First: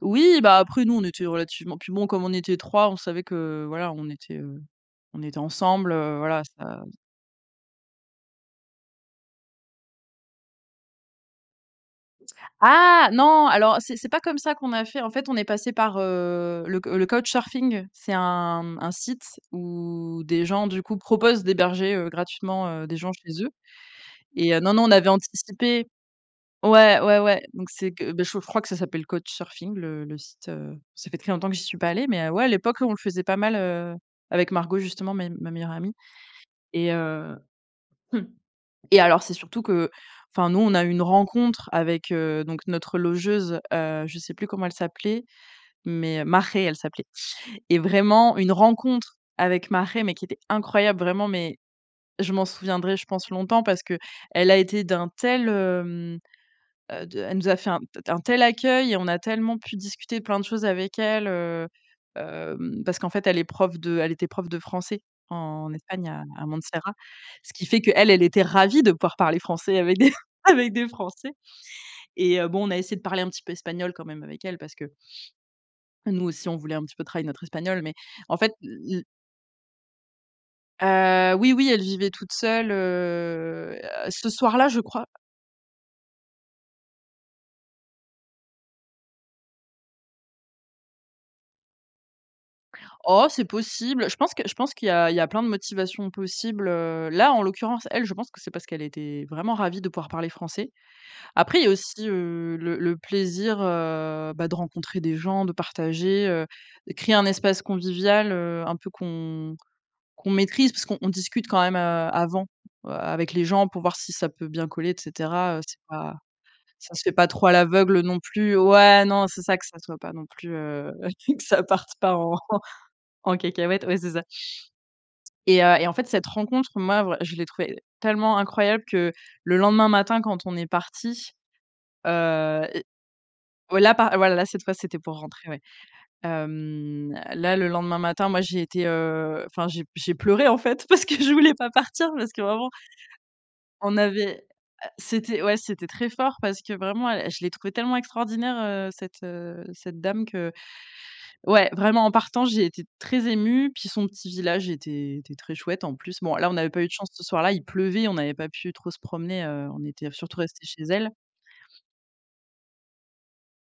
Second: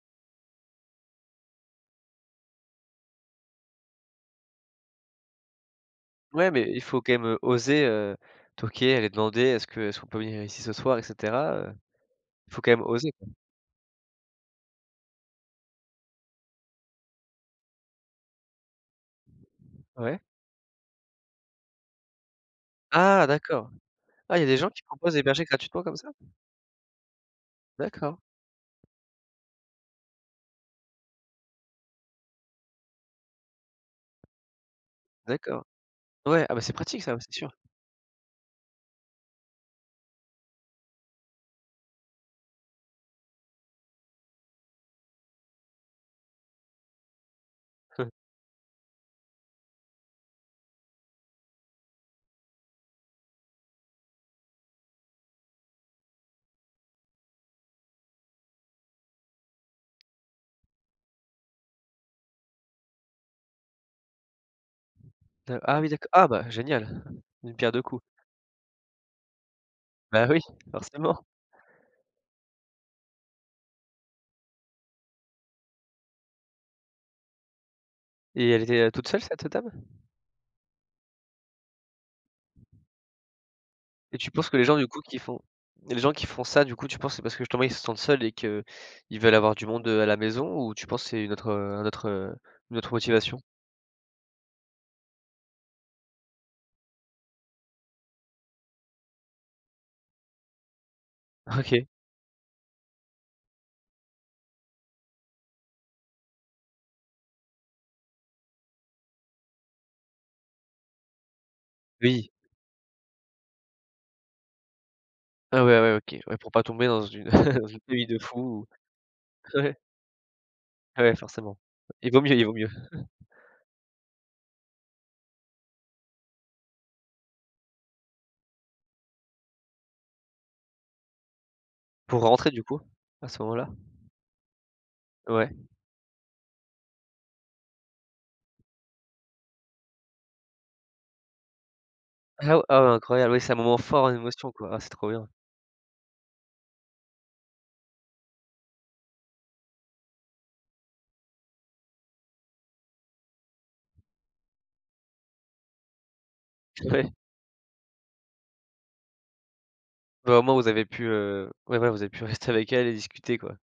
Oui, bah, après nous, on était relativement puis bon, comme on était 3 on savait que voilà, on était, heu, on était ensemble, heu, voila, Ouais mais il ça faut quand même, heu, oser, heu, toquer aller demander est-ce que est-ce qu'on peut venir ici ce soir et cetera, heu, il faut quand même Ah oser, quoi. non, alors c'est c'est pas comme ça qu'on a fait, en fait, on est passé par, heu le le CouchSurfing c'est un, mmh, un site Ouais. où des gens, du coup, proposent d'héberger, heu, gratuitement, heu, des gens Ah chez eux d'accord, ah, il y a et des heu, gens non, qui non, on avait proposent d'héberger gratuitement anticipé. comme ça? Ouais, ouais, ouais, donc c'est que, D'accord. bah, je je crois que ça s'appelle CouchSurfing, le le site, heu, ça fait très longtemps que j'y suis pas allée, mais heu, ouais, à l'époque, on le faisait pas mal, heu, avec Margot justement mes ma D'accord, meilleure amie. ouais, ah bah, c'est Et pratique ça, ouais, c'est heu, sûr. mmh et alors, c'est surtout que, enfin, nous, on a eu une rencontre avec heu, donc notre logeuse, heu, je sais plus comment elle s'appelait, mais Marhé elle s'appelait. Et vraiment une rencontre avec Marhé mais qui était incroyable vraiment mais, je m'en souviendrai, je pense longtemps parce qu'elle a été d'un tel hem, heu de elle nous a fait un tel un tel accueil et on a tellement pu discuter plein de choses avec elle heu, hem, parce qu'en fait, elle est prof de elle était prof de français Da en Ah oui, d'accord. Espagne à Ah à bah, Montserrat, génial, ce d'1 qui pierre fait 2 coups. qu'elle elle était ravie de pouvoir parler français avec des Ben oui, avec des forcément. Français. Et heu, bon on a essayé de parler un petit peu espagnol quand même avec elle parce que nous aussi, on voulait un petit peu travailler notre espagnol mais, en Et fait, heu, elle était le le toute seule cette, heu, dame? Heu, oui, oui, elle vivait toute seule heu, Et ce tu penses que les soir-là, gens, je du coup, crois qui font les gens qui font ça, du coup, tu penses que c'est parce que, justement, ils se sentent seuls et qu'ils veulent avoir du monde, heu, à la maison ou tu penses c'est une autre, heu, un autre, heu, une autre Oh motivation? c'est possible, je pense que je pense qu'il y a il y a plein de motivations possibles, heu, là, en l'occurrence, elle, je pense que c'est parce qu'elle était vraiment ravie de pouvoir parler français. Après, il y a OK. aussi heu, le le plaisir, heu, bah, de rencontrer des gens, de partager, heu, créer un espace convivial, heu, un peu qu'on qu'on maîtrise parce qu'on discute quand même, heu, Oui. avant avec les gens pour voir si ça peut bien coller, et cetera, heu, Ah ouais, c'est ouais, ouais, pas OK, ouais, pour pas tomber ça dans se fait une pas trop à dans une l'aveugle, heu, famille de non plus, heu, fou. ouais, non, c'est ça, que Ouais. ça soit pas plus, heu, Ouais que forcément, ça parte il pas vaut mieux, en il vaut mieux. en cacahuète. Ouais, c'est ça et heu, et en fait, cette rencontre, moi, je l'ai trouvée tellement incroyable que le lendemain matin, quand on est parti, Pour rentrer, heu, du coup, à ce moment-là? ouais, là, par ouais, là cette fois, c'était pour rentrer, Ouais. ouais. Hem, là, le lendemain matin, moi, j'étais, heu, enfin, j'ai j'ai j'ai pleuré, en fait, parce que je voulais pas partir, parce que Ah! vraiment Ah! Incroyable, oui, c'est un moment on fort en avait émotion quoi, ah, c'est trop bien. c'était, ouais, c'était très fort parce que vraiment, elle, je l'ai trouvé tellement extraordinaire, heu, cette heu, cette dame qu'ouais, vraiment, en partant, j'ai été très émue puis son petit village était était très chouette, en plus. Bon, là, on avait pas eu de chance Ouais. ce soir-là, il pleuvait, on avait pas pu trop se promener, heu, on était surtout Vraiment, resté vous chez avez pu, elle. heu, ouais, ouais, vous avez pu rester avec elle et discuter, quoi.